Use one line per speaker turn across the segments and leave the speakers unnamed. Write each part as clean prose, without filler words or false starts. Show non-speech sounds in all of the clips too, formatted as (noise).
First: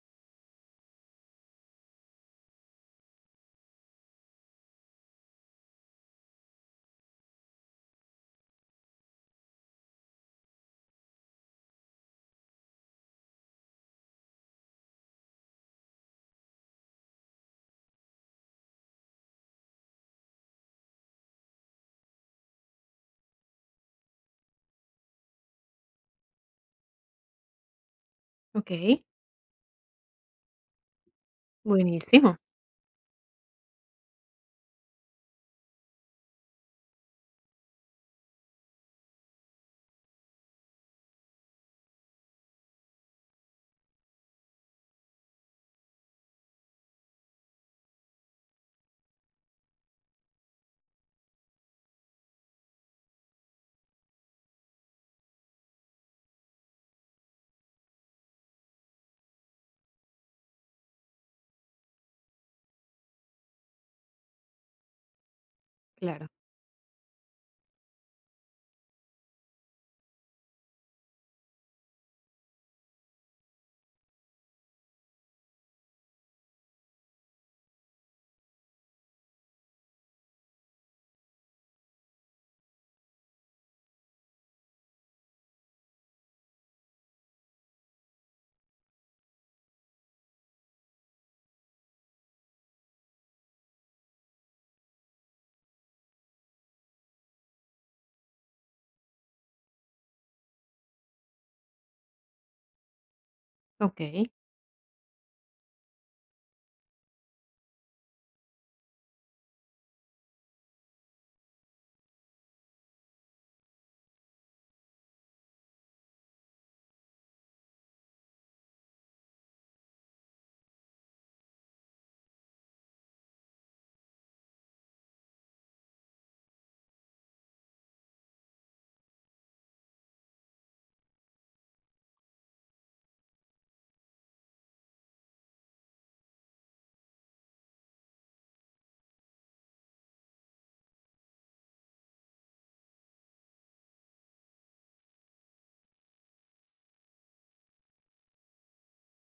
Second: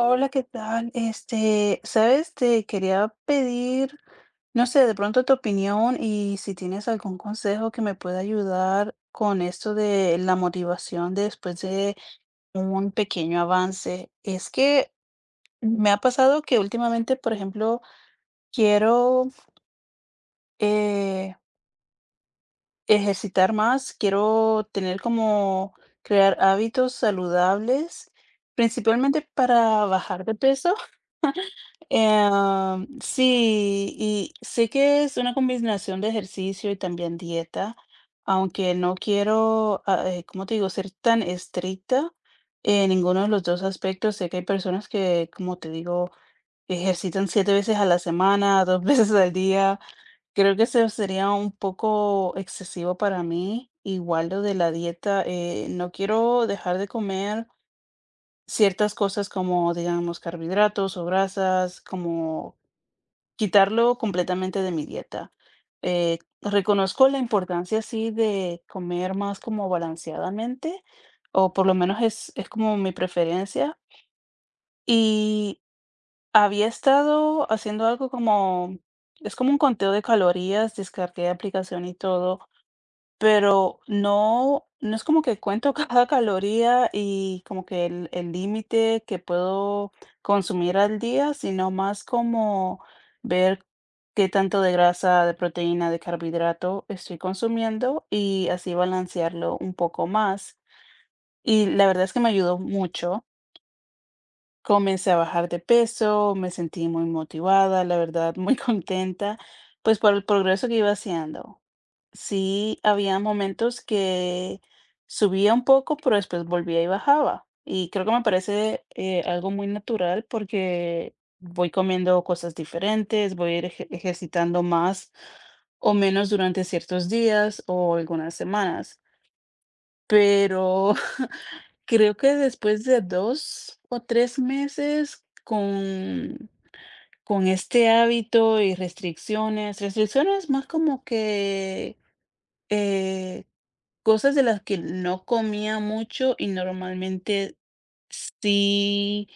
Hola, ¿qué tal? Este, sabes, te quería pedir, no sé, de pronto tu opinión y si tienes algún consejo que me pueda ayudar con esto de la motivación después de un pequeño avance. Es que me ha pasado que últimamente, por ejemplo, quiero eh, ejercitar más, quiero tener como crear hábitos saludables,
Okey,
principalmente para bajar de peso.
buenísimo,
Sí, y sé que es una combinación de ejercicio y también dieta, aunque no quiero, ¿cómo te digo?, ser tan estricta en ninguno de los dos aspectos. Sé que hay personas que, como te digo, ejercitan siete veces a la semana, dos (laughs) veces al día. Creo que eso sería un poco excesivo para mí. Igual lo de la dieta, no quiero dejar de comer ciertas cosas como, digamos, carbohidratos o grasas, como quitarlo completamente de mi dieta. Eh,
claro.
reconozco la importancia, sí, de comer más como balanceadamente, o por lo menos es como mi preferencia. Y había estado haciendo algo como, es como un conteo de calorías, descargué la aplicación y todo, pero no no es como que cuento (laughs) cada caloría y como que el límite que puedo consumir al día, sino más como ver qué tanto de grasa, de proteína, de carbohidrato estoy consumiendo y así balancearlo un poco más. Y la verdad es que me ayudó mucho.
Okey,
Comencé a bajar de peso, me sentí muy motivada, la verdad, muy (laughs) contenta, pues por el progreso que iba haciendo. Sí, había momentos que subía un poco, pero después volvía y bajaba. Y creo que me parece algo muy natural porque voy comiendo cosas diferentes, voy a ir ejercitando más o menos durante ciertos días o algunas semanas. Pero (laughs) creo que después de 2 o 3 meses con este hábito y restricciones más como que eh, cosas de las que no comía mucho y normalmente sí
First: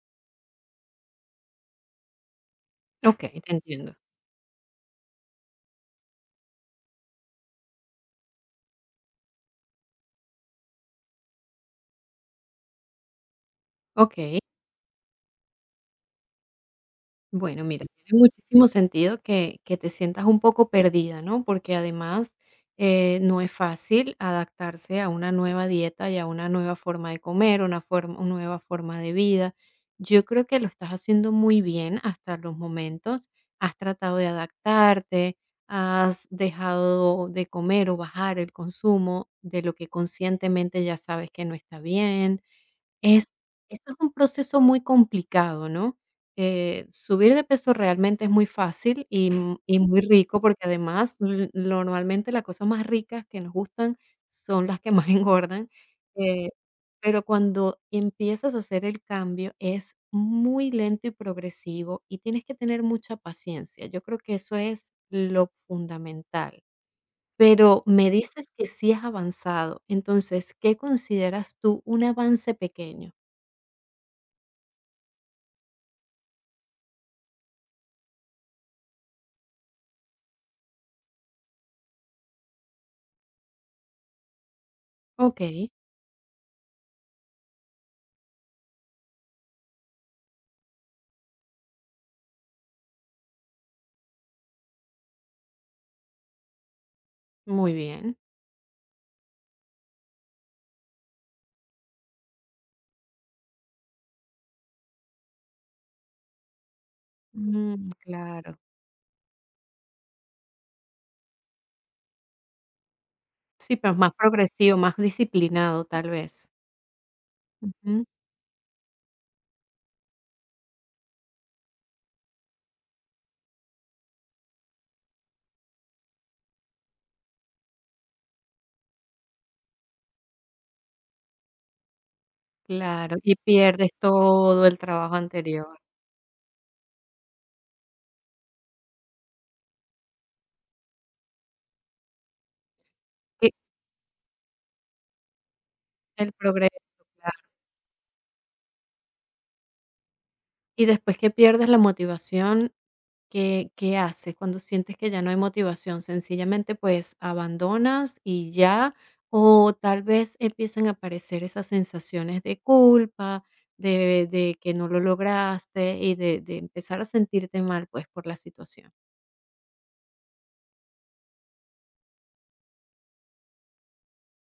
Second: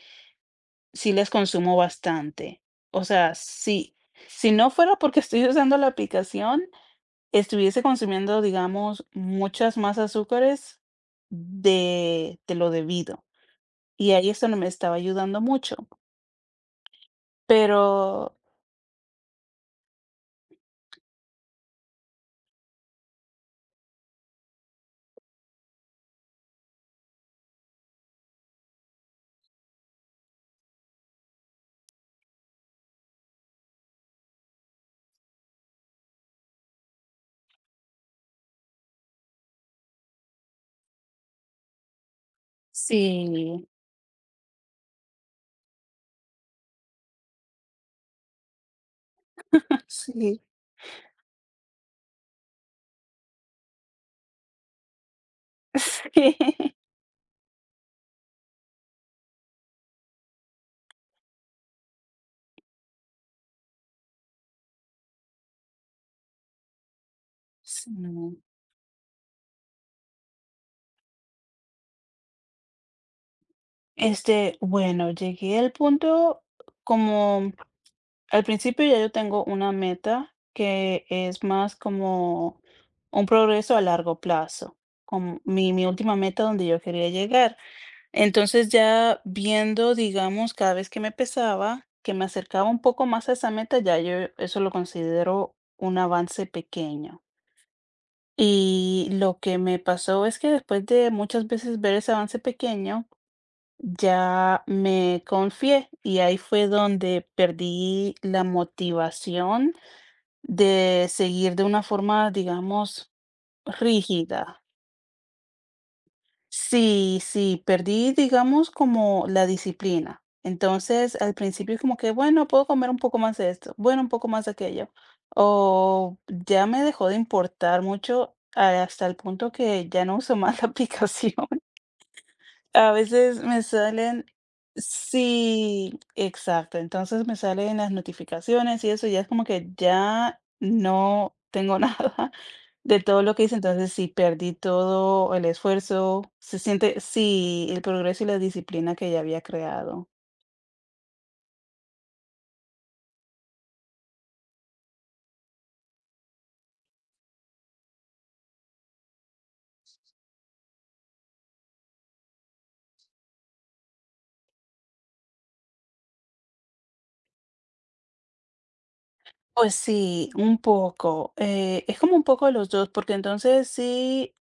sí las consumo bastante. O sea,
okey, te entiendo.
sí, si no fuera porque estoy usando la aplicación, estuviese consumiendo, digamos, muchas más azúcares de lo debido. Y ahí
Ok.
eso no me estaba ayudando mucho.
Bueno, mira, tiene
Pero
muchísimo sentido que, te sientas un poco perdida, ¿no? Porque además no es fácil adaptarse a una nueva dieta y a una nueva forma de comer, una nueva forma de vida. Yo creo que lo estás haciendo muy bien hasta los momentos. Has tratado de adaptarte, has dejado de comer o bajar el consumo de lo que conscientemente ya sabes que no está bien. Es
sí,
Esto es un proceso muy complicado, ¿no? Subir de peso realmente es muy fácil y, m y
(laughs)
muy
sí,
rico, porque además, l normalmente las cosas más ricas que nos gustan son las que más (laughs) engordan.
(laughs) sí,
eh, pero cuando empiezas a hacer el cambio es muy lento y progresivo y tienes que tener mucha paciencia. Yo creo que eso es lo fundamental. Pero
sí.
me dices que sí has avanzado, entonces, ¿qué consideras tú un avance pequeño?
Este, bueno, llegué al punto como al principio ya yo tengo una meta que es más como un progreso a largo plazo, como
Okey,
mi última meta donde yo quería llegar. Entonces ya viendo, digamos, cada vez que me pesaba, que me acercaba un poco más a esa meta, ya yo eso lo considero un avance pequeño.
muy bien.
Y lo que me pasó es que después de muchas veces ver ese avance pequeño, ya me confié y ahí fue donde
Mm,
perdí la
claro.
motivación de seguir de una forma, digamos,
Sí, pero más
rígida.
progresivo, más disciplinado, tal vez.
Sí, sí,
Ujú,
perdí, digamos, como la disciplina. Entonces, al principio como que, bueno, puedo comer un poco más de esto, bueno, un poco más de aquello. O ya me dejó de importar mucho hasta el punto que ya no uso más la aplicación. (laughs) A
claro, y
veces me
pierdes
salen
todo el trabajo anterior,
Sí, exacto. Entonces me salen las notificaciones y eso ya es como que ya no tengo (laughs) nada. De todo lo que
y
hice, entonces sí perdí todo el esfuerzo,
el
se
progreso,
siente
claro.
sí, el progreso y la disciplina que ya había creado.
Y después que pierdes la motivación, ¿qué haces cuando sientes que ya no hay motivación? ¿Sencillamente, pues, abandonas y ya? O tal vez empiezan a aparecer esas sensaciones de culpa, de que no lo lograste y de empezar a sentirte mal, pues, por la situación.
Pues sí, un poco, es como un poco de los 2 porque entonces sí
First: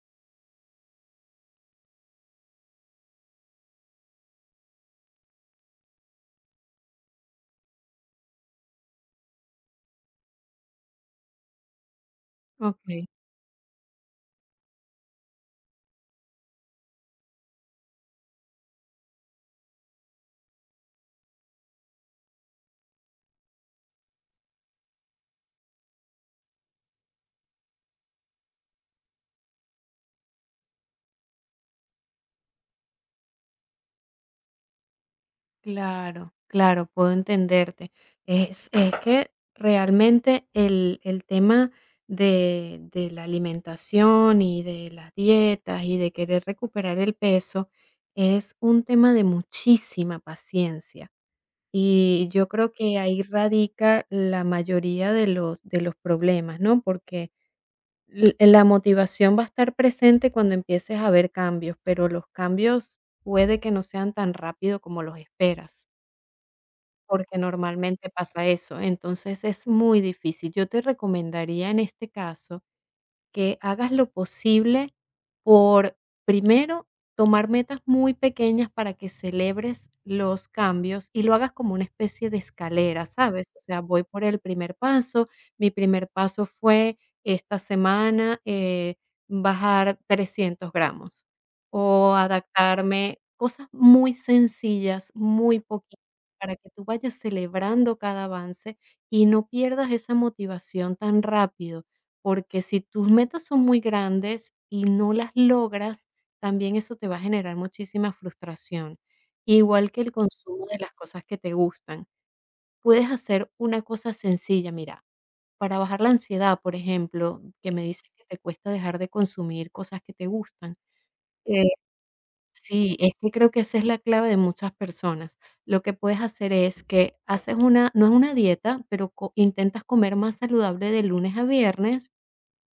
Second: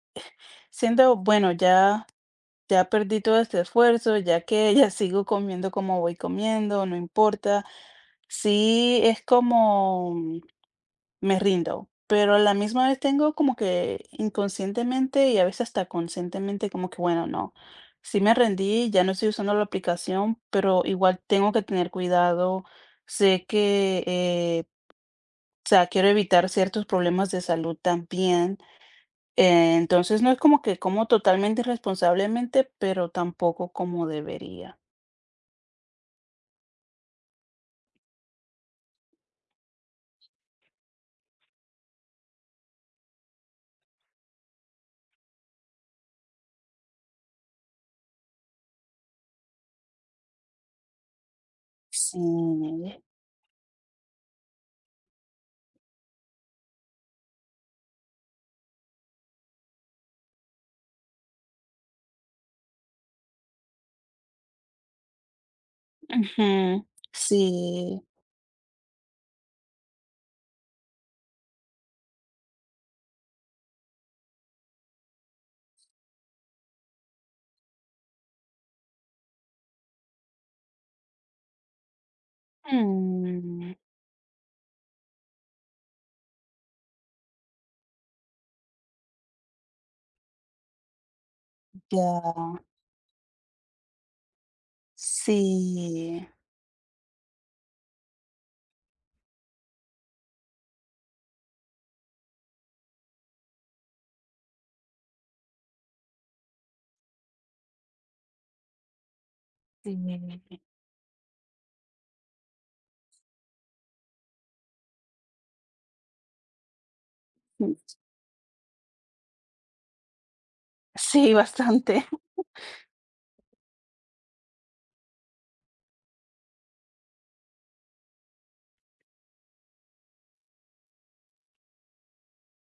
siendo bueno, ya ya perdí todo este esfuerzo, ya que (laughs) ya sigo comiendo como voy comiendo, no importa. Sí, es como me rindo, pero a la misma vez
Ok.
tengo como que inconscientemente y a veces hasta conscientemente como que, bueno, no, sí me rendí, ya no estoy usando la aplicación, pero igual tengo que tener cuidado. Sé que, o sea, quiero evitar ciertos problemas de salud también. Entonces no es como que como totalmente irresponsablemente, pero tampoco como debería.
Claro, claro, puedo entenderte. Es que realmente el tema de la alimentación y de las dietas y de querer recuperar el peso es un tema de muchísima paciencia. Y yo creo
Sí.
que ahí radica la mayoría de los problemas, ¿no? Porque la motivación va a estar presente cuando empieces a ver cambios, pero los cambios puede que no sean tan rápido como los esperas.
Ujú,
Porque
sí.
normalmente pasa eso. Entonces es muy difícil. Yo te recomendaría en este caso que hagas lo posible por, primero, tomar metas muy pequeñas para que celebres los cambios y lo hagas como una especie de escalera, ¿sabes? O
Mm.
sea, voy por el primer paso, mi primer paso fue esta semana bajar 300 gramos o
Ya,
adaptarme, cosas muy sencillas, muy poquitas,
sí.
para que tú vayas celebrando cada avance y no pierdas esa motivación tan rápido. Porque si tus metas son muy grandes y no las logras, también eso te va a generar muchísima frustración. Igual que el
Sí.
consumo de las cosas que te gustan. Puedes hacer una cosa sencilla, mira, para bajar la ansiedad, por ejemplo, que
Mm,
me dices que te cuesta dejar de consumir cosas que te gustan.
sí,
Eh,
bastante. (laughs)
sí, es que creo que esa es la clave de muchas personas. Lo que puedes hacer es que haces una, no es una dieta, pero intentas comer más saludable de lunes a viernes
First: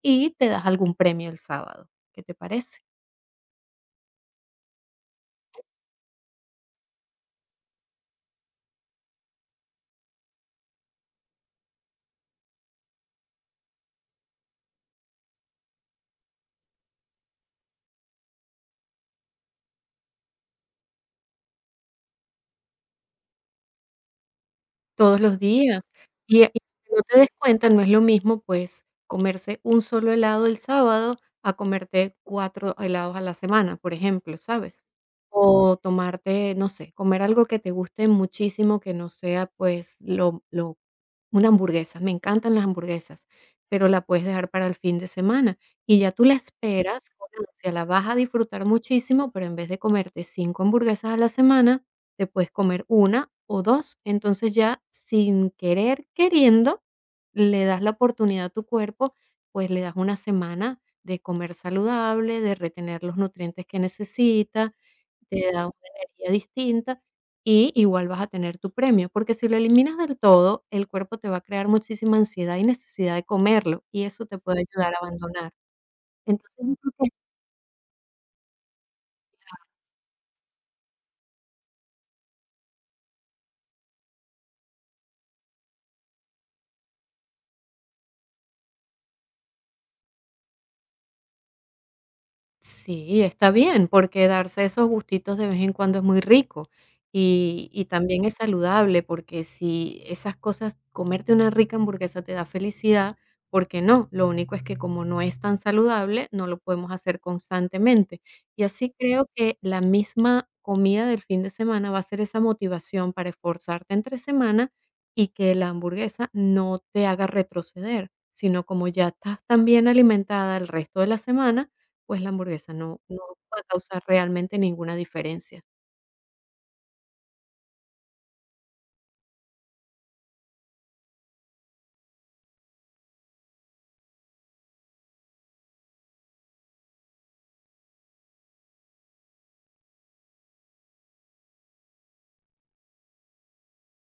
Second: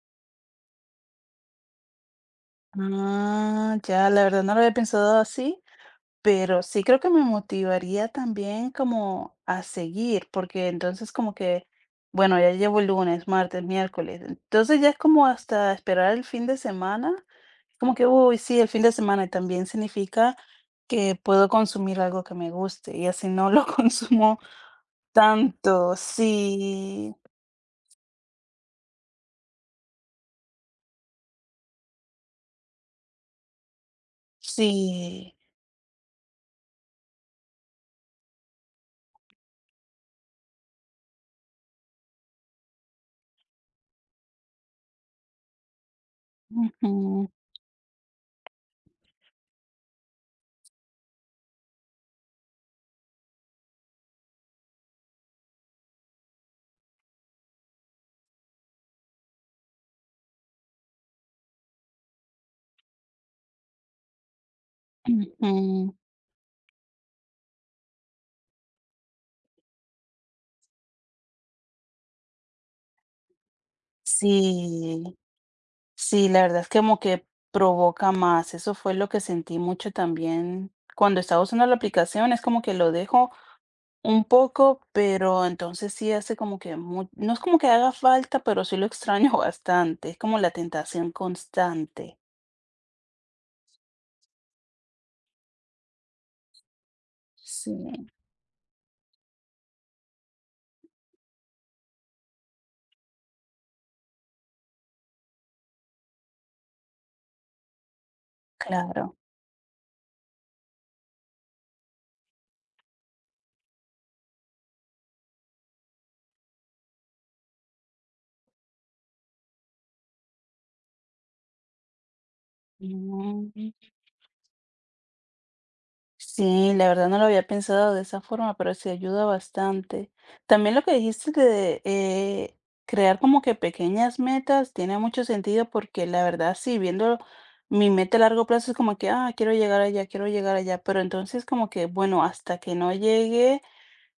y te das algún premio el sábado, ¿qué te parece?
Ah, ya, la verdad no lo había pensado así. Pero sí creo que me motivaría también como a seguir, porque entonces como que, bueno, ya llevo el lunes, martes, miércoles, entonces ya es como hasta esperar el fin de semana, como que, uy, sí, el fin de semana y también significa que puedo consumir algo que me guste y así no lo (laughs) consumo
Todos los días.
tanto.
Y no
Sí,
te des cuenta, no es lo mismo, pues, comerse un solo helado el sábado a comerte 4 helados a la semana, por ejemplo, ¿sabes?
sí,
O tomarte, no sé, comer algo que te guste muchísimo, que no sea, pues, lo una hamburguesa. Me encantan las hamburguesas, pero la puedes dejar para el fin de semana y ya tú la esperas
ujú,
con ansia, la vas a disfrutar muchísimo, pero en vez de comerte 5 hamburguesas a la semana, te puedes comer una o dos. Entonces, ya sin querer queriendo, le das la oportunidad a tu cuerpo, pues le das una semana de comer saludable, de retener los nutrientes que necesita, te da una
ujú,
energía distinta y igual vas a tener tu premio, porque si lo eliminas del todo, el cuerpo te va a crear muchísima ansiedad y necesidad de comerlo, y eso te puede ayudar a
sí.
abandonar.
Sí, la verdad
Entonces,
es
yo
que
creo
como
que
que provoca más. Eso fue lo que sentí mucho también cuando estaba usando la aplicación. Es como que lo dejo un poco, pero entonces sí hace como que no es como que haga falta, pero sí lo extraño (laughs) bastante. Es como la tentación constante.
sí, está bien, porque darse esos gustitos de vez en cuando es muy rico
Sí.
y también es saludable, porque si esas cosas, comerte una rica hamburguesa te da felicidad, ¿por qué no? Lo único es que como no es tan saludable, no lo podemos hacer constantemente. Y así
Claro.
creo que la misma comida del fin de semana va a ser esa motivación para esforzarte entre semana y que la hamburguesa no te haga retroceder, sino como ya estás tan bien alimentada el resto de la semana pues la hamburguesa no
Mm.
va a causar realmente ninguna diferencia.
Sí, la verdad no lo había pensado de esa forma, pero sí ayuda bastante. También lo que dijiste de crear como que pequeñas metas tiene mucho sentido porque la verdad sí, viendo mi meta a largo plazo es como que, quiero llegar allá, pero entonces como que, bueno, hasta que no llegue,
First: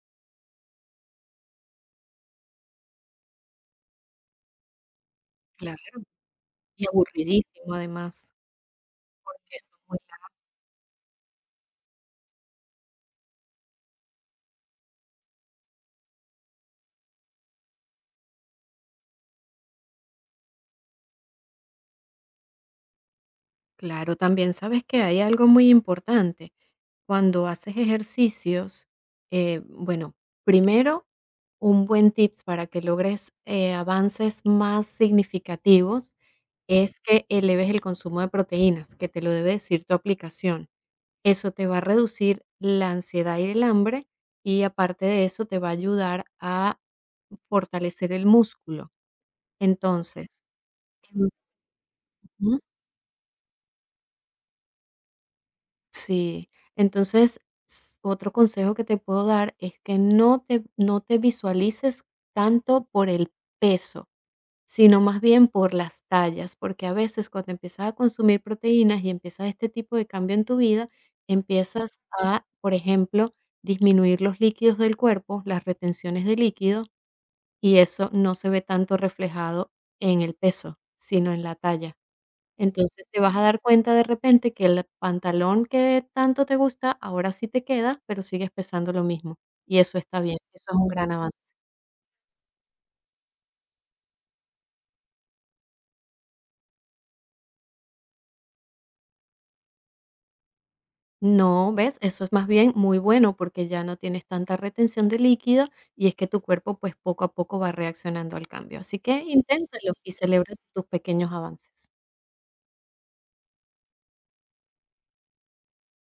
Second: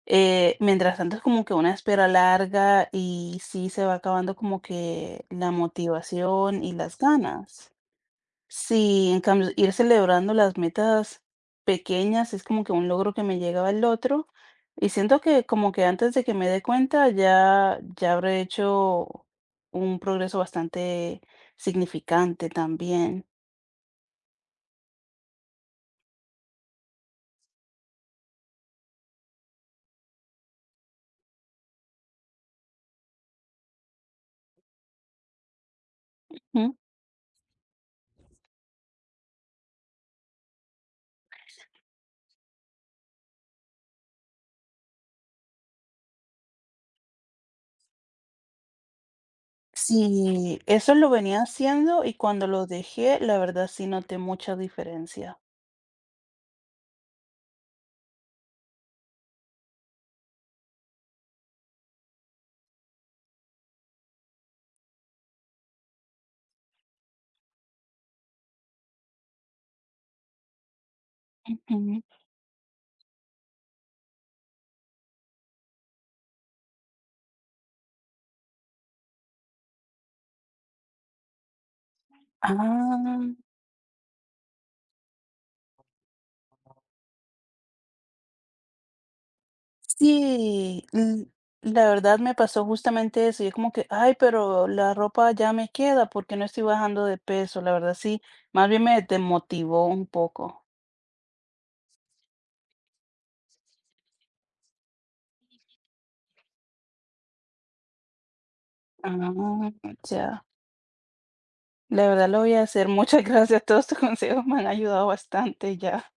mientras tanto es como que una espera larga y sí se va acabando como que la
Claro,
motivación y
y
las ganas.
aburridísimo además.
Sí, en cambio,
Porque
ir
son muy largas.
celebrando las metas pequeñas es como que un logro que me llegaba el otro y siento que como que antes de que me dé cuenta ya, ya habré hecho un progreso bastante significante también.
Claro, también sabes que hay algo muy importante. Cuando haces ejercicios, bueno, primero, un buen tips para que logres, avances más significativos
¿Mm?
es que eleves el consumo de proteínas, que te lo debe decir tu aplicación. Eso te va a reducir la ansiedad y el hambre, y aparte de eso, te va a ayudar a fortalecer el músculo. Entonces
Sí, eso lo venía haciendo y cuando
ujú,
lo dejé, la verdad sí noté mucha diferencia.
sí. Entonces, s otro consejo que te puedo dar es que no te visualices tanto por el peso, sino más bien por las tallas, porque a veces cuando empiezas a consumir proteínas y empiezas este tipo de cambio en tu vida, empiezas
Ujú.
a, por ejemplo, disminuir los líquidos del cuerpo, las retenciones de líquido, y eso no se ve tanto reflejado en el peso, sino en la talla. Entonces, te
Ah.
vas a dar cuenta de repente que el pantalón que tanto te gusta, ahora sí te queda, pero sigues pesando lo mismo. Y eso está bien, eso es
Sí,
un gran
mm,
avance.
la verdad me pasó justamente eso. Yo como que, ay, pero la ropa ya me queda porque no estoy bajando de peso. La verdad sí, más bien me desmotivó un poco.
No, ¿ves? Eso es más bien muy bueno porque ya no tienes tanta retención de líquido y es que tu cuerpo pues poco a poco va reaccionando al cambio. Así que
Ah,
inténtalo y
ya.
celebra tus pequeños avances.
La verdad lo voy a hacer. (laughs) Muchas gracias. Todos tus consejos me han ayudado bastante ya.